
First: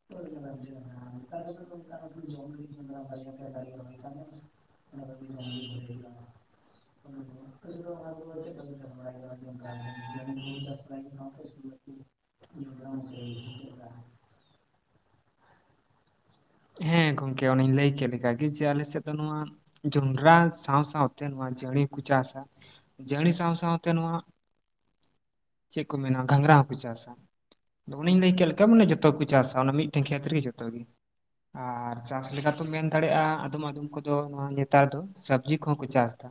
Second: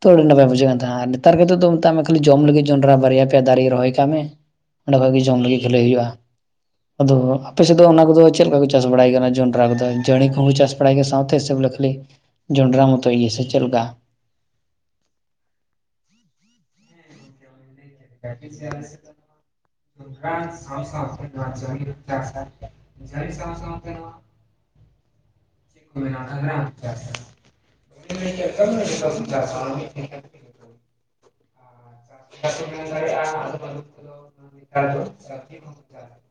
Speaker 1: ᱛᱚ ᱟᱹᱰᱤ ᱱᱟᱯᱟᱭ ᱵᱩᱡᱷᱟᱹᱜ ᱠᱟᱱ ᱛᱟᱦᱮᱸᱜᱼᱟ ᱱᱮᱛᱟᱨ ᱠᱟᱛᱮᱫ ᱫᱚ ᱢᱮᱛᱟᱜ ᱢᱮ ᱠᱷᱟᱹᱤ ᱡᱚᱢ ᱞᱟᱹᱜᱤᱫ ᱡᱚᱸᱰᱨᱟ ᱵᱟᱨᱭᱟ ᱯᱮᱭᱟ ᱫᱟᱨᱮ ᱨᱚᱦᱚᱭ ᱠᱟᱜ ᱢᱮ ᱵᱷᱟᱹᱜᱤ ᱡᱚᱜ
Speaker 2: [UNINTELLIGIBLE]
Speaker 1: ᱟᱫᱚ ᱟᱯᱮ ᱥᱮᱫ ᱫᱚ ᱚᱱᱟ ᱠᱚᱫᱚ ᱪᱮᱫ ᱞᱮᱠᱟ ᱠᱚ ᱪᱟᱥ ᱵᱟᱲᱟᱭ ᱠᱟᱱᱟ ᱡᱚᱸᱰᱨᱟ ᱠᱚᱫᱚ ᱡᱟᱹᱲᱤ ᱠᱚᱦᱚᱸ ᱪᱟᱥ ᱵᱟᱲᱟᱭ ᱜᱮ ᱥᱟᱶ ᱛᱮ ᱥᱮ ᱵᱚᱞᱮ ᱠᱷᱟ. ᱞᱤ ᱡᱚᱸᱰᱨᱟ ᱢᱚᱛᱚ ᱜᱮ ᱥᱮ ᱪᱮᱞᱮᱠᱟ?
Speaker 2: ᱦᱮᱸ, ᱜᱚᱝᱠᱮ ᱚᱱᱮᱧ ᱞᱟᱹᱭ ᱠᱮᱫ᱾ ᱞᱮᱠᱟᱜᱮ ᱡᱮ ᱟᱞᱮ ᱥᱮᱫ ᱫᱚ ᱱᱚᱣᱟ ᱡᱚᱸᱰᱨᱟ ᱥᱟᱶ ᱥᱟᱶᱛᱮ ᱱᱚᱣᱟ ᱡᱟᱹᱬᱤ ᱦᱚᱸᱠᱚ ᱪᱟᱥᱼᱟ᱾ ᱡᱟᱹᱲᱤ ᱥᱟᱶ ᱥᱟᱶᱛᱮ ᱱᱚᱣᱟ ᱪᱮᱜ ᱠᱚ ᱢᱮᱱᱟ ᱜᱷᱟᱸᱝᱨᱟ ᱦᱚᱸᱠᱚ ᱪᱟᱥᱟ᱾ ᱟᱫᱚ ᱚᱱᱮᱧ ᱞᱟᱹᱭ ᱠᱮᱫ ᱞᱮᱠᱟ ᱢᱟᱱᱮ ᱡᱚᱛᱚ ᱠᱚ ᱪᱟᱥᱟ, ᱚᱱᱟ ᱢᱤᱫᱴᱮᱱ ᱠᱷᱮᱛ ᱨᱮᱜᱮ ᱡᱚᱛᱚ ᱜᱮ ᱟᱨ ᱪᱟᱥ ᱞᱮᱠᱟ ᱛᱚᱢ ᱢᱮᱱ ᱫᱟᱲᱮᱜᱼᱟ, ᱟᱫᱚᱢᱼᱟᱫᱚᱢ ᱠᱚᱫᱚ ᱱᱚᱮᱟ ᱱᱮᱛᱟᱨ ᱫᱚ ᱥᱟᱵᱽᱡᱤ ᱠᱚᱦᱚᱸ ᱠᱚ ᱪᱟᱥ ᱫᱟ᱾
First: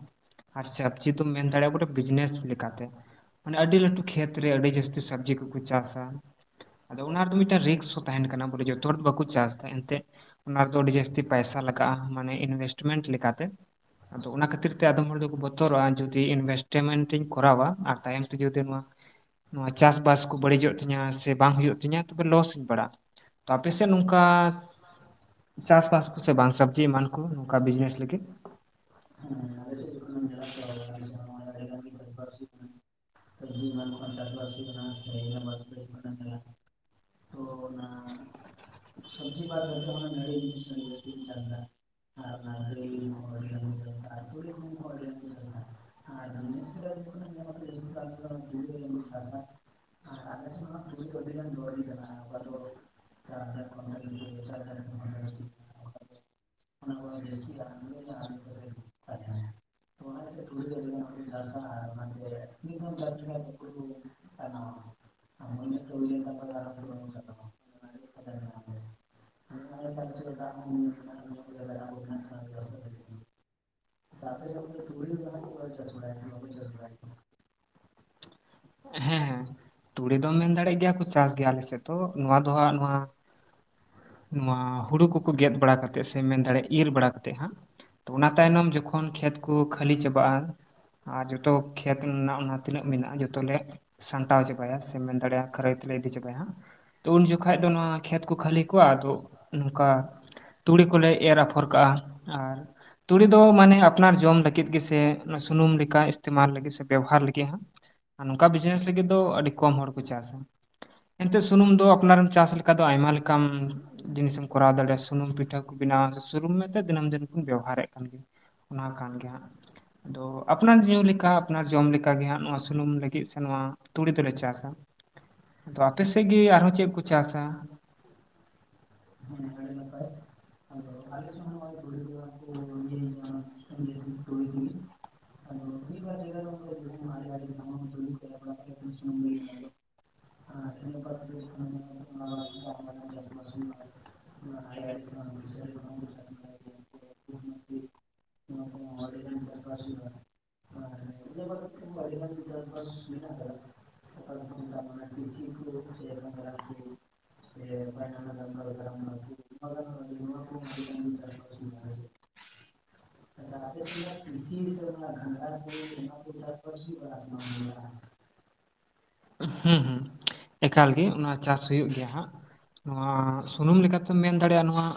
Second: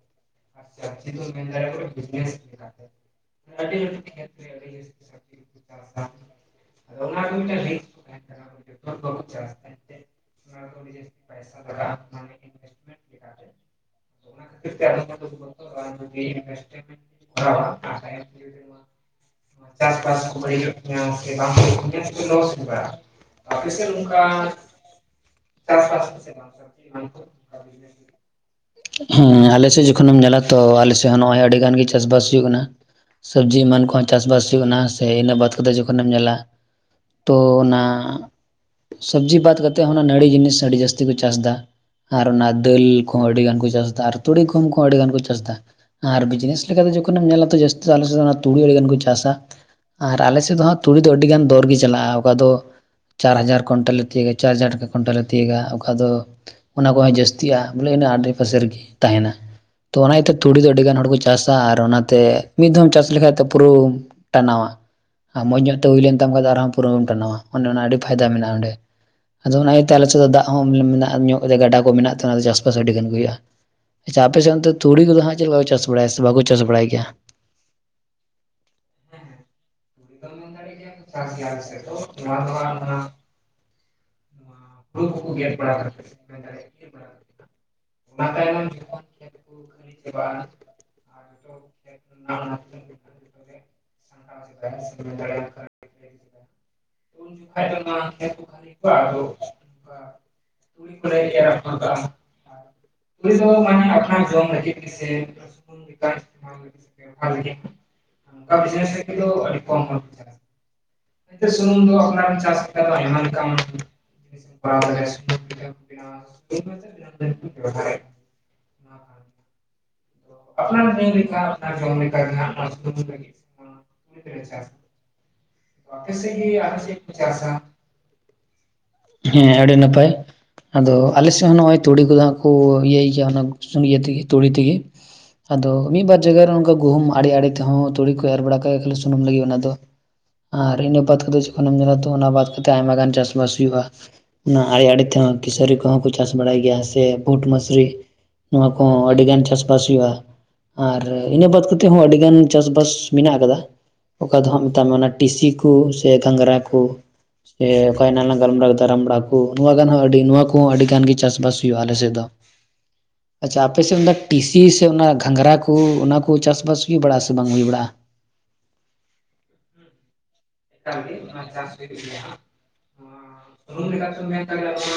Speaker 2: ᱟᱨ ᱥᱟᱵᱡᱤ ᱫᱚᱢ ᱢᱮᱱ ᱫᱟᱲᱮ ᱟ ᱵᱚᱞᱮ ᱵᱤᱡᱽᱱᱮᱥ ᱞᱮᱠᱟᱛᱮ᱾ ᱢᱟᱱᱮ ᱟᱹᱰᱤ ᱞᱟᱹᱴᱷᱩ ᱠᱷᱮᱛ ᱨᱮ ᱟᱹᱰᱤ ᱡᱟᱹᱥᱛᱤ ᱥᱟᱵᱽᱡᱤ ᱠᱩᱠᱩ ᱪᱟᱥᱼᱟ᱾ ᱟᱫᱚ ᱚᱱᱟ ᱨᱮᱫᱚ ᱢᱤᱫᱴᱟᱝ ᱨᱤᱠᱥ ᱦᱚᱸ ᱛᱟᱦᱮᱸᱱ ᱠᱟᱱᱟ ᱵᱚᱞᱮ ᱡᱚᱛᱚ ᱦᱚᱲ ᱫᱚ ᱵᱟᱠᱚ ᱪᱟᱥ ᱫᱟ ᱮᱱᱛᱮᱫ᱾ ᱚᱱᱟ ᱨᱮᱫᱚ ᱟᱹᱰᱤ ᱡᱟᱹᱥᱛᱤ ᱯᱟᱭᱥᱟ ᱞᱟᱜᱟᱜᱼᱟ ᱢᱟᱱᱮ ᱤᱱᱣᱮᱥᱴᱢᱮᱸᱴ ᱞᱮᱠᱟᱛᱮ᱾ ᱟᱫᱚ ᱚᱱᱟ ᱠᱷᱟᱹᱛᱤᱨ ᱛᱮ ᱟᱫᱚᱢ ᱦᱚᱲ ᱫᱚᱠᱚ ᱵᱚᱛᱚᱨᱚᱜᱼᱟ ᱡᱩᱫᱤ ᱤᱱᱵᱷᱮᱥᱴᱢᱮᱸᱴ ᱤᱧ ᱠᱚᱨᱟᱣᱟ ᱟᱨ ᱛᱟᱭᱚᱢ ᱛᱮ ᱡᱩᱫᱤ ᱱᱚᱶᱟ ᱱᱚᱶᱟ ᱪᱟᱥ-ᱵᱟᱥ ᱠᱚ ᱵᱟᱹᱲᱤᱡᱚᱜ ᱛᱤᱧᱟᱹ ᱥᱮ ᱵᱟᱝ ᱦᱩᱭᱩᱜ ᱛᱤᱧᱟᱹ ᱛᱚᱵᱮ ᱞᱚᱥ ᱤᱧ ᱯᱲᱟᱜᱼᱟ᱾ ᱛᱚ ᱟᱯᱮ ᱥᱮᱫ ᱱᱚᱝᱠᱟ
Speaker 1: [UNINTELLIGIBLE]
Speaker 2: ᱪᱟᱥᱵᱟᱥ ᱠᱚᱥᱮ ᱵᱟᱝ ᱥᱚᱵᱽᱡᱤ ᱮᱢᱟᱱ ᱠᱚ ᱱᱚᱝᱠᱟ ᱵᱤᱡᱽᱱᱮᱥ ᱞᱟᱹᱜᱤᱫ
Speaker 1: ᱦᱩᱸ ᱟᱞᱮᱥᱮᱫ ᱡᱚᱠᱷᱚᱱᱮᱢ ᱧᱮᱞᱟ ᱛᱚ ᱟᱞᱮᱥᱮᱫ ᱦᱚᱸ ᱱᱚᱜᱼᱚᱭ ᱟᱹᱰᱤ ᱜᱟᱱ ᱜᱮ ᱪᱟᱥ-ᱵᱟᱥ ᱦᱩᱭᱩᱜ ᱠᱟᱱᱟ᱾ ᱥᱚᱵᱽᱡᱤ ᱮᱢᱟᱱ ᱠᱚᱦᱚᱸ ᱪᱟᱥ-ᱵᱟᱥ ᱦᱩᱭᱩᱜ ᱠᱟᱱᱟ ᱥᱮ ᱤᱱᱟᱹ ᱵᱟᱫᱽ ᱠᱟᱛᱮ ᱡᱚᱠᱷᱚᱱᱮᱢ ᱧᱮᱸᱞᱟ ᱛᱚ ᱚᱱᱟ ᱥᱚᱵᱡᱤ ᱵᱟᱫ ᱠᱟᱛᱮᱜ ᱦᱚᱸ ᱱᱟᱹᱲᱤ ᱡᱤᱱᱤᱥ ᱟᱹᱰᱤ ᱡᱟᱹᱥᱛᱤ ᱠᱚ ᱪᱟᱥ ᱫᱟ᱾ ᱟᱨ ᱚᱱᱟ ᱫᱟᱹᱞ ᱠᱚᱦᱚᱸ ᱟᱹᱰᱤᱜᱟᱱ ᱠᱚ ᱪᱟᱥ ᱫᱟ ᱟᱨ ᱛᱩᱲᱤ ᱠᱷᱩᱝ ᱠᱚ ᱟᱹᱰᱤᱜᱟᱱ ᱠᱚ ᱪᱟᱥ ᱫᱟ᱾ ᱟᱨ ᱵᱤᱡᱽᱱᱮᱥ ᱞᱮᱠᱟᱛᱮ ᱡᱚᱠᱷᱚᱱᱮᱢ ᱧᱮᱞᱟ ᱛᱚ ᱡᱟᱹᱛᱤ ᱟᱞᱮ ᱥᱮᱸᱦᱚᱸ ᱛᱩᱲᱤ ᱟᱹᱲᱤᱜᱟᱱ ᱠᱚ ᱪᱟᱥᱼᱟ᱾ ᱟᱨ ᱟᱞᱮ ᱥᱮᱫ ᱫᱚ ᱦᱟᱸᱜ ᱛᱩᱲᱤ ᱫᱚ ᱟᱹᱰᱤ ᱜᱟᱱ ᱫᱚᱨ ᱜᱮ ᱪᱟᱞᱟᱜᱼᱟ, ᱚᱠᱟ ᱫᱚ ᱪᱟᱨ ᱦᱟᱡᱟᱨ ᱠᱚᱱᱴᱟᱞᱤ ᱤᱭᱟᱹ ᱪᱟᱨ ᱦᱟᱡᱟᱨ ᱴᱟᱠᱟ ᱠᱚᱱᱴᱟᱞᱮ ᱛᱤᱭᱟᱹᱜᱟ ᱚᱠᱟ ᱫᱚ ᱚᱱᱟ ᱠᱚᱦᱚᱸ ᱡᱟᱹᱥᱛᱤᱜᱼᱟ ᱵᱚᱞᱮ ᱚᱱᱟ ᱟᱰᱮ ᱯᱟᱥᱮ ᱨᱮᱜᱤ᱾ ᱛᱟᱦᱮᱸᱱᱟ ᱛᱚ ᱚᱱᱟ ᱤᱭᱟᱹᱛᱮ ᱛᱩᱲᱤ ᱫᱚ ᱟᱹᱰᱤ ᱜᱟᱱ ᱦᱚᱲ ᱠᱚ ᱪᱟᱥᱟ ᱟᱨ ᱚᱱᱟᱛᱮ ᱢᱤᱫ ᱫᱷᱟᱢ ᱪᱟᱥ ᱞᱮᱠᱷᱟᱡ ᱛᱚ
Speaker 2: [INAUDIBLE]
Speaker 1: ᱟ ᱢᱚᱸᱡᱽ ᱧᱚᱜ ᱛᱮ ᱦᱩᱭ ᱞᱮᱱ ᱛᱟᱢ ᱠᱷᱟᱱ ᱫᱚ ᱟᱨᱦᱚᱸ ᱯᱩᱨᱟᱹᱢ ᱴᱟᱱᱟᱣᱟ ᱚᱱᱱᱮ ᱚᱱᱟ ᱟᱹᱰᱤ ᱯᱷᱟᱭᱫᱟ ᱢᱮᱱᱟᱜᱼᱟ ᱚᱸᱰᱮ᱾ ᱟᱫᱚ ᱚᱱᱟ ᱟᱹᱛᱮ ᱟᱞᱮ ᱥᱮ ᱦᱚ ᱫᱟᱜ ᱦᱚᱸ ᱢᱮᱱᱟᱜᱼᱟ ᱧᱚᱜ ᱨᱮ ᱜᱟᱰᱟ ᱠᱚ ᱢᱮᱱᱟᱜ ᱛᱮ ᱚᱱᱟ ᱪᱟᱥᱵᱟᱥ ᱟᱹᱰᱤ ᱜᱟᱱ ᱜᱮ ᱦᱩᱭᱩᱜᱼᱟ᱾ ᱪᱟ ᱟᱯᱮ ᱥᱮ ᱚᱱᱛᱮ ᱛᱩᱲᱤ ᱠᱚᱫᱚ ᱦᱟᱸᱜ ᱪᱮᱞᱠᱟ ᱠᱚ ᱪᱟᱥ ᱵᱟᱲᱟᱭᱟ ᱥᱮ ᱵᱟᱠᱚ ᱪᱟᱥ ᱵᱟᱲᱟᱭ ᱜᱮᱭᱟ᱾
Speaker 2: ᱦᱮᱸ, ᱛᱩᱲᱤ ᱫᱚᱢ ᱢᱮᱱ ᱫᱟᱲᱭᱟᱜ ᱜᱮᱭᱟ ᱠᱩ ᱪᱟᱥ ᱜᱮᱭᱟ ᱟᱞᱮ ᱥᱮᱫ ᱫᱚ ᱱᱚᱣᱟ ᱫᱚ ᱦᱟᱸᱜ ᱱᱚᱣᱟ ᱱᱚᱣᱟ ᱦᱩᱲᱩ ᱠᱩᱠᱩ ᱜᱮᱫ ᱵᱟᱲᱟ ᱠᱟᱛᱮᱫ ᱥᱮ ᱢᱮᱱ ᱫᱟᱲᱮᱭᱟᱜ ᱤᱨ ᱵᱟᱲᱟ ᱠᱟᱛᱮᱫ ᱦᱟᱸᱜ᱾ ᱚᱱᱟ ᱛᱟᱭᱱᱚᱢ ᱡᱚᱠᱷᱚᱱ ᱠᱷᱮᱛ ᱠᱚ ᱠᱷᱟᱹᱞᱤ ᱪᱟᱵᱟᱜᱼᱟ, ᱟᱨ ᱡᱚᱛᱚ ᱠᱷᱮᱛ ᱨᱮᱱᱟᱜ ᱚᱱᱟ ᱛᱤᱱᱟᱹᱜ ᱢᱮᱱᱟᱜᱼᱟ ᱡᱚᱛᱚᱞᱮ ᱥᱟᱢᱴᱟᱣ ᱪᱟᱵᱟᱭᱟ ᱥᱮ ᱢᱮᱱ ᱫᱟᱲᱮᱭᱟᱜᱼᱟ ᱠᱷᱟᱹᱨᱟᱹᱭ ᱛᱮᱞᱮ ᱤᱫᱤ ᱪᱟᱵᱟᱭᱟ ᱦᱟᱸᱜ ᱛᱚ ᱩᱱ ᱡᱚᱠᱷᱷᱟᱡ ᱫᱚ ᱱᱚᱣᱟ ᱠᱷᱮᱛ ᱠᱚ ᱠᱷᱟᱹᱞᱤ ᱠᱚᱣᱟ ᱟᱫᱚ ᱱᱚᱝᱠᱟ ᱛᱩᱲᱤ ᱠᱚᱞᱮ ᱮᱨ ᱟᱯᱷᱚᱨ ᱠᱟᱜᱼᱟ ᱟᱨ ᱛᱩᱲᱤ ᱫᱚ ᱢᱟᱱᱮ ᱟᱯᱱᱟᱨ ᱡᱚᱢ ᱞᱟᱹᱜᱤᱫ ᱜᱮᱥᱮ ᱥᱩᱱᱩᱢ ᱞᱮᱠᱟ ᱤᱥᱛᱮᱢᱟᱞ ᱞᱟᱹᱜᱤᱫ ᱥᱮ ᱵᱮᱵᱚᱦᱟᱨ ᱞᱟᱹᱜᱤᱫ ᱦᱚᱸ ᱟᱨ ᱱᱚᱝᱠᱟ ᱵᱤᱡᱽᱱᱮᱥ ᱞᱟᱹᱜᱤᱫ
Speaker 1: ᱤᱭᱳ ᱟᱹᱰᱤ ᱠᱚᱢ ᱦᱚᱲ᱾
Speaker 2: ᱮᱱᱛᱮ ᱥᱩᱱᱩᱢ ᱫᱚ ᱟᱯᱱᱟᱨᱮᱢ ᱪᱟᱥ ᱞᱮᱠᱟ ᱫᱚ ᱟᱭᱢᱟ ᱞᱮ ᱠᱟᱢ ᱡᱤᱱᱤᱥᱮᱢ ᱠᱚᱨᱟᱣ ᱫᱟᱲᱮ ᱥᱩᱱᱩᱢ ᱯᱤᱴᱷᱟᱹ ᱠᱩ ᱵᱮᱱᱟᱣᱟ ᱥᱮ ᱥᱩᱱᱩᱢ ᱢᱮᱛᱮ ᱫᱤᱱᱟᱹᱢ ᱫᱤᱱ ᱠᱚ ᱵᱮᱣᱦᱟᱨᱮᱜ ᱠᱟᱱ ᱜᱮ᱾ ᱚᱱᱟ ᱠᱟᱱ ᱜᱮᱭᱟ ᱦᱟᱸᱜ, ᱟᱫᱚ ᱟᱯᱱᱟᱨ ᱡᱤ ᱞᱮᱠᱟ ᱟᱯᱱᱟᱨ ᱡᱚᱢ ᱞᱮᱠᱟ ᱜᱮ ᱦᱟᱸᱜ ᱱᱚᱣᱟ ᱥᱩᱱᱩᱢ ᱞᱟᱹᱜᱤᱫ ᱥᱮ ᱱᱚᱣᱟ ᱛᱩᱲᱤ ᱫᱚᱞᱮ ᱪᱟᱥᱟ᱾ ᱛᱳ ᱟᱯᱮ ᱥᱮᱫ ᱜᱮ ᱟᱨᱦᱚᱸ ᱪᱮᱫ ᱠᱚ ᱪᱟᱥᱼᱟ? ᱦᱮᱸ ᱟᱹᱰᱤ ᱱᱟᱯᱟᱭ᱾
Speaker 1: ᱟᱫᱚ ᱟᱞᱮ ᱥᱮᱫ ᱦᱚᱸ ᱱᱚᱜᱼ ᱚᱚᱭ ᱛᱩᱲᱤ ᱠᱚᱫᱚ ᱦᱟᱸᱟᱜ ᱠᱚ ᱤᱭᱟᱹᱭ ᱜᱮᱭᱟ ᱚᱱᱟ ᱤᱭᱟᱹ ᱛᱮᱜᱮ ᱛᱩᱲᱤ ᱛᱮᱜᱮ,
Speaker 2: [INAUDIBLE]
Speaker 1: ᱟᱫᱚ ᱢᱤᱫ ᱵᱟᱨ ᱡᱟᱭᱜᱟ ᱨᱮ ᱠᱟ ᱜᱩᱦᱩᱢ ᱟᱲᱮ ᱟᱲᱮ ᱛᱮᱦᱚᱸ ᱛᱩᱲᱤ ᱠᱚ ᱮᱨ ᱵᱟᱲᱟ ᱠᱟᱜ ᱠᱷᱟᱹᱞᱤ ᱥᱩᱱᱩᱢ ᱞᱟᱹᱜᱤᱫ, ᱚᱱᱟ ᱫᱚ ᱟᱨ ᱤᱱᱟ ᱵᱟᱫ ᱠᱟᱛᱮᱫ ᱡᱚᱠᱦᱚᱱ ᱮᱢ ᱧᱮᱞ ᱟ ᱛᱳ ᱚᱱᱟ ᱵᱟᱫ ᱟᱭᱢᱟ ᱜᱟᱱ ᱪᱟᱥ ᱵᱟᱥ ᱦᱩᱭᱩᱜᱼᱟ ᱚᱱᱟ ᱟᱲᱮ ᱟᱲᱮ ᱛᱮᱦᱚᱸ ᱠᱤᱥᱟᱹᱨᱤ ᱠᱚᱦᱚᱸ ᱠᱚ ᱪᱟᱥ ᱵᱟᱲᱟᱭ ᱜᱮᱭᱟ ᱥᱮ ᱵᱩᱴ ᱢᱟᱥᱨᱤ ᱱᱚᱣᱟ ᱠᱚ ᱟᱹᱰᱤ ᱜᱟᱱ ᱪᱟᱥ ᱪᱟᱥ ᱦᱩᱭᱩᱜᱼᱟ, ᱟᱨ ᱤᱱᱟᱹ ᱵᱟᱫ ᱠᱟᱛᱮᱮᱫ ᱦᱚᱸ ᱟᱹᱰᱤᱜᱟᱱ ᱪᱟᱥᱵᱟᱥ ᱢᱮᱱᱟᱜ ᱠᱟᱫᱟ ᱾ ᱚᱠᱟ ᱫᱚ ᱦᱟᱸᱜ ᱢᱮᱛᱟᱜ ᱢᱮ ᱚᱱᱟ ᱴᱤᱥᱤ ᱠᱩ ᱥᱮ ᱜᱷᱟᱝᱜᱽᱨᱟ ᱠᱩ ᱮ ᱚᱠᱟ ᱮᱱᱟᱜ ᱞᱟᱝ ᱜᱟᱞᱢᱟᱨᱟᱣ ᱠᱮᱫᱟ ᱨᱟᱢᱵᱽᱲᱟ ᱠᱚ ᱱᱚᱣᱟ ᱠᱚᱦᱚᱸ ᱟᱹᱰᱤ ᱜᱟᱱ ᱜᱮ ᱪᱟᱥᱵᱟᱥ ᱦᱩᱭᱩᱜ ᱟᱞᱮᱥᱮᱫ ᱫᱚ᱾
Speaker 2: [INAUDIBLE]
Speaker 1: ᱟᱪᱪᱷᱟ ᱟᱯᱮᱥᱮᱫ ᱚᱱᱟ ᱴᱤᱥᱤ ᱥᱮ ᱚᱱᱟ ᱟᱪᱦᱟ ᱟᱯᱮ ᱥᱮᱱ ᱫᱚ ᱴᱤᱥᱤ ᱥᱮ ᱜᱷᱟᱸᱜᱽᱨᱟ ᱠᱚ ᱚᱱᱟ ᱠᱚ ᱪᱟᱥ ᱵᱟᱟᱥ ᱦᱩᱭ ᱵᱟᱲᱟᱜ ᱟ ᱥᱮ ᱵᱟᱝ ᱦᱩᱭ ᱵᱟᱲᱟᱜᱼᱟ?
Speaker 2: ᱦᱩᱸ ᱦᱩᱸ ᱮᱠᱟᱞ ᱜᱮ ᱚᱱᱟ ᱪᱟᱥ ᱦᱩᱭᱩᱜ ᱜᱮᱭᱟ ᱦᱟᱸᱜ᱾ ᱱᱚᱣᱟ ᱥᱩᱱᱩᱢ ᱞᱮᱠᱟᱛᱮᱢ ᱢᱮᱱ ᱫᱟᱲᱮᱭᱟᱜᱼᱟ ᱱᱚᱣᱟ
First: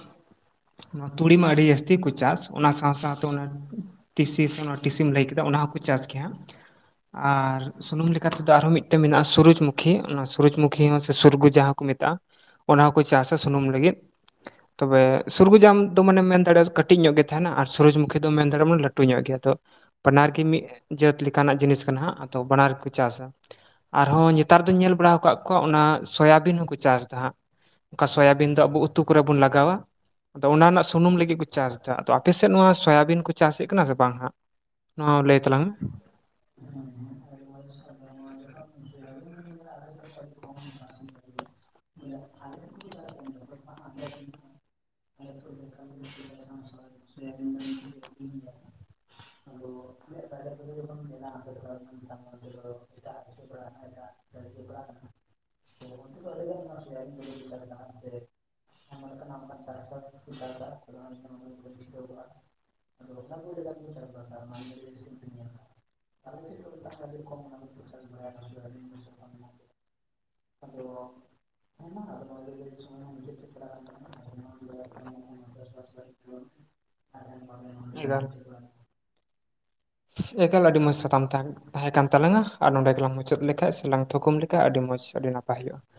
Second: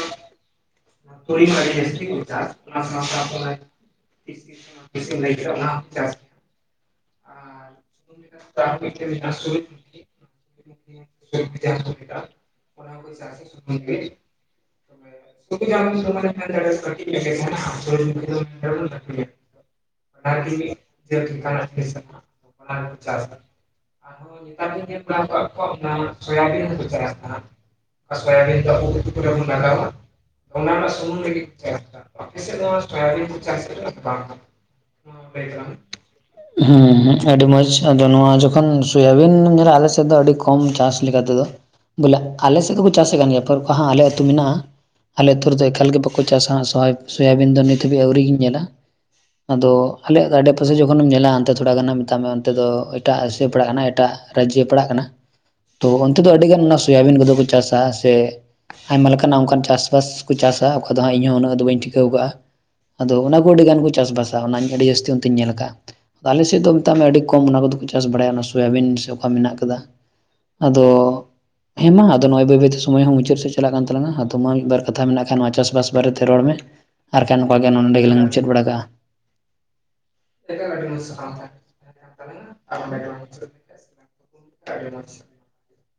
Speaker 2: ᱚᱱᱟ ᱛᱩᱲᱤ ᱢᱟ ᱟᱹᱰᱤ ᱡᱟᱹᱥᱛᱤ ᱠᱚ ᱪᱟᱥ ᱚᱱᱟ ᱥᱟᱶ ᱥᱟᱶᱛᱮ ᱚᱱᱟ ᱴᱤᱥᱤ ᱥᱮ ᱥᱤᱢ ᱮ ᱞᱟᱹᱭ ᱠᱮᱫᱟ ᱚᱱᱟ ᱦᱚᱸᱠᱚ ᱪᱟᱥ ᱜᱮᱭᱟ, ᱟᱨ ᱥᱩᱱᱩᱢ ᱞᱮᱠᱟᱛᱮᱫᱚ ᱟᱨᱦᱚᱸ ᱢᱤᱫᱴᱮᱱ ᱢᱮᱱᱟᱜᱼᱟ ᱥᱩᱨᱡ ᱢᱩᱠᱷᱤ, ᱠᱷᱤ ᱥᱩᱨᱩᱡ ᱢᱩᱠᱷᱤ ᱥᱮ ᱥᱩᱨᱜᱩ ᱡᱟᱦᱟᱸ ᱠᱚ ᱢᱮᱛᱟᱜᱼᱟ ᱚᱱᱟ ᱦᱚᱸᱠᱚ ᱪᱟᱥᱟ ᱥᱩᱱᱩᱢ ᱞᱟᱹᱜᱤᱫ᱾ ᱛᱚᱵᱮ ᱥᱩᱨᱜᱩᱡ ᱟᱢ ᱫᱚ ᱢᱟᱱᱮᱢ ᱢᱮᱱ ᱛᱚᱵᱮ ᱥᱩᱨᱜᱩᱡᱟ ᱫᱚ ᱢᱮᱱ ᱫᱟᱲᱮᱼᱟ ᱠᱟᱹᱴᱤᱡ ᱧᱚᱜ ᱜᱮ ᱛᱟᱦᱮᱱᱟ ᱟᱨ ᱥᱩᱨᱡᱚᱢᱩᱠᱷᱤ ᱫᱚᱢ ᱢᱮᱱ ᱫᱟᱲᱮ ᱟᱜ- ᱟ ᱞᱟᱹᱴᱩ ᱧᱚᱜ ᱜᱮᱭᱟ, ᱛᱚ ᱵᱟᱱᱟᱨ ᱜᱮ ᱢᱤᱫ ᱡᱟᱹᱛ ᱞᱮᱠᱟᱱᱟᱜ ᱡᱤᱱᱤᱥ ᱠᱟᱱᱟ ᱟᱫᱚ ᱵᱟᱱᱟᱨ ᱜᱮ ᱠᱚ ᱪᱟᱥᱟ ᱾ ᱟᱨᱦᱚᱸ ᱱᱮᱛᱟᱨ ᱫᱚᱧ ᱧᱮᱞ ᱵᱟᱲᱟᱭ ᱟᱠᱣᱟᱜ ᱚᱱᱟ ᱥᱳᱭᱟᱵᱤᱱ ᱦᱚᱸᱠᱚ ᱪᱟᱥᱫᱟ ᱦᱟᱸᱜ, ᱚᱱᱠᱟ ᱥᱳᱭᱟᱟᱵᱤᱱ ᱫᱚ ᱟᱵᱚ ᱩᱛᱩ ᱠᱚᱨᱮ ᱵᱚᱱ ᱞᱟᱜᱟᱣᱼᱟ ᱾ ᱟᱫᱚ ᱚᱱᱟ ᱨᱮᱱᱟᱜ ᱥᱩᱱᱩᱢ ᱞᱟᱹᱜᱤᱫ ᱠᱚ ᱛᱚ ᱚᱱᱟ ᱥᱩᱧᱩᱢ ᱞᱟᱹᱜᱤᱫ ᱠᱚ ᱪᱟᱥ ᱮᱫᱟ ᱟᱫᱚ ᱟᱯᱮ ᱥᱮᱫ ᱱᱚᱣᱟ ᱥᱳᱭᱟᱵᱤᱱ ᱠᱚ ᱪᱟᱥᱮᱫ ᱠᱟᱱᱟ ᱥᱮ ᱵᱟᱝ ᱦᱟᱸᱜ? ᱢᱟ ᱞᱟᱹᱭ ᱛᱟᱞᱟᱝ ᱢᱮ
Speaker 1: ᱦᱩᱸ ᱦᱩᱸ ᱟᱹᱰᱤ ᱢᱚᱸᱡᱽ ᱟᱫᱚ ᱱᱚᱣᱟ ᱡᱚᱠᱷᱚᱱ ᱥᱳᱭᱟᱵᱤᱱ ᱫ ᱟᱞ ᱥᱮᱫ ᱫᱚ ᱟᱹᱰᱤ ᱠᱚᱢ ᱪᱟᱥ ᱞᱮᱠᱟ ᱛᱮᱫᱚ ᱵᱚᱞᱮ ᱟᱞᱮ ᱥᱮᱫ ᱫᱚᱠᱚ ᱪᱟᱥᱮᱫ ᱠᱟᱱ ᱜᱮᱭᱟ ᱯᱚᱨ ᱠᱚ ᱟᱞᱮ ᱟᱹᱛᱩ ᱢᱮᱱᱟᱜᱼᱟ᱾ ᱟᱞᱮ ᱟᱹᱛᱩ ᱨᱮᱫᱚ ᱮᱠᱟᱞ ᱜᱮ ᱵᱟᱠᱚ ᱪᱟᱥᱟ ᱥᱳᱵᱤᱱ ᱫᱚ ᱱᱤᱛ ᱦᱟᱹᱵᱤᱡ ᱟᱹᱣᱨᱤ ᱤᱧ ᱧᱮᱞᱟ᱾ ᱟᱫᱚ ᱟᱞᱮᱭᱟᱜ ᱟᱰᱮ ᱯᱟᱥᱮ ᱡᱚᱠᱷᱚᱱᱮᱢ ᱧᱮᱞᱟ ᱛᱷᱚᱲᱟᱟᱱ ᱢᱮᱛᱟᱜ ᱢᱮ ᱚᱱᱛᱮ ᱫᱚ ᱮᱴᱟᱜ ᱟᱥᱮ ᱯᱟᱲᱟᱜ ᱠᱟᱱᱟ, ᱮᱴᱟᱜ ᱨᱟᱡᱽᱡᱚ ᱯᱟᱲᱦᱟᱜ ᱠᱟᱱᱟ, ᱛᱚ ᱚᱱᱛᱮ ᱫᱚ ᱟᱹᱰᱤᱜᱟᱱ ᱥᱚᱳᱵᱤᱱ ᱠᱚᱫᱚ ᱠᱚ ᱪᱟᱥᱟ ᱥᱮ ᱟᱭᱢᱟ ᱞᱮᱠᱟᱱᱟᱜ ᱠᱚ ᱪᱟᱥ ᱵᱟᱥ ᱟᱠᱚ, ᱟᱫᱚ ᱚᱱᱟ ᱠᱚ ᱫᱚ ᱦᱟᱸᱜ ᱤᱧᱦᱚᱸ ᱩᱱᱟᱹᱜ ᱫᱚ ᱵᱟᱹᱧ ᱴᱷᱤᱠ [UNINTELLIGIBLE] ᱟᱫᱚ ᱚᱱᱟ ᱠᱚ ᱟᱹᱰᱤ ᱜᱟᱱ ᱠᱚ ᱪᱟᱥ-ᱵᱟᱥ ᱟ ᱚᱱᱟ ᱟᱹᱰᱤ ᱡᱟᱹᱥᱛᱤ ᱚᱱᱛᱮᱧ ᱧᱮᱞ ᱠᱟᱜᱼᱟ, ᱟᱞᱮ ᱥᱮᱫ ᱫᱚ ᱢᱮᱛᱟᱜ ᱢᱮ ᱟᱹᱰᱤ ᱠᱚᱢ ᱚᱱᱟ ᱠᱚᱫᱚ ᱪᱟᱥ ᱵᱟᱲᱟᱭᱟ ᱚᱱᱟ ᱥᱳᱭᱟᱵᱤᱱ ᱥᱮ ᱚᱠᱟ ᱢᱮᱱᱟᱜ ᱟᱠᱟᱫᱟ᱾ ᱟᱫᱚ
Speaker 2: ᱦᱮᱞᱳ᱾
Speaker 1: ᱦᱮᱸ ᱢᱟ ᱟᱫᱚ ᱱᱚ ᱵᱟᱹᱭ ᱵᱟᱹᱭᱛᱮ ᱥᱚᱢᱚᱭ ᱦᱚᱸ ᱢᱩᱪᱟᱹᱫ ᱥᱮᱫ ᱪᱟᱞᱟᱜ ᱠᱟᱱ ᱛᱟᱝᱱᱟ ᱟᱫᱚ ᱢᱟ ᱢᱤᱫᱵᱟᱨ ᱠᱟᱛᱷᱟ ᱢᱮᱱᱟᱜ ᱠᱷᱟᱱ ᱱᱚᱣᱟ ᱪᱟᱥᱼᱵᱟᱥ ᱵᱟᱨᱮᱛᱮ ᱨᱚᱲ ᱢᱮ᱾ ᱟᱨᱠᱷᱟᱱ ᱚᱱᱠᱟ ᱜᱮ ᱱᱚᱰᱮ
Speaker 2: ᱢᱮ
Speaker 1: ᱜᱮᱞᱞᱤᱝ ᱢᱩᱪᱟᱹᱫ ᱵᱟᱲᱟ ᱠᱟᱜᱼᱟ ᱾
Speaker 2: ᱮᱠᱟᱞ ᱟᱹᱰᱤ ᱢᱚᱸᱡᱽ ᱥᱟᱛᱟᱢ ᱛᱟᱦᱮᱸ ᱠᱟᱱ ᱛᱟᱞᱟᱝᱟ ᱟᱨ ᱱᱚᱸᱰᱮ ᱜᱮᱞᱟᱝ ᱢᱩᱪᱟᱹᱫ ᱞᱮᱠᱷᱟᱡ ᱥᱮ ᱞᱟᱝ ᱛᱷᱚᱚᱠᱢ ᱞᱮᱠ ᱠᱟ ᱟᱹᱰᱤ ᱢᱚᱸᱡᱽ ᱟᱹᱰᱤ ᱱᱟᱯᱟᱭ ᱦᱩᱭᱩᱜᱼᱟ ᱾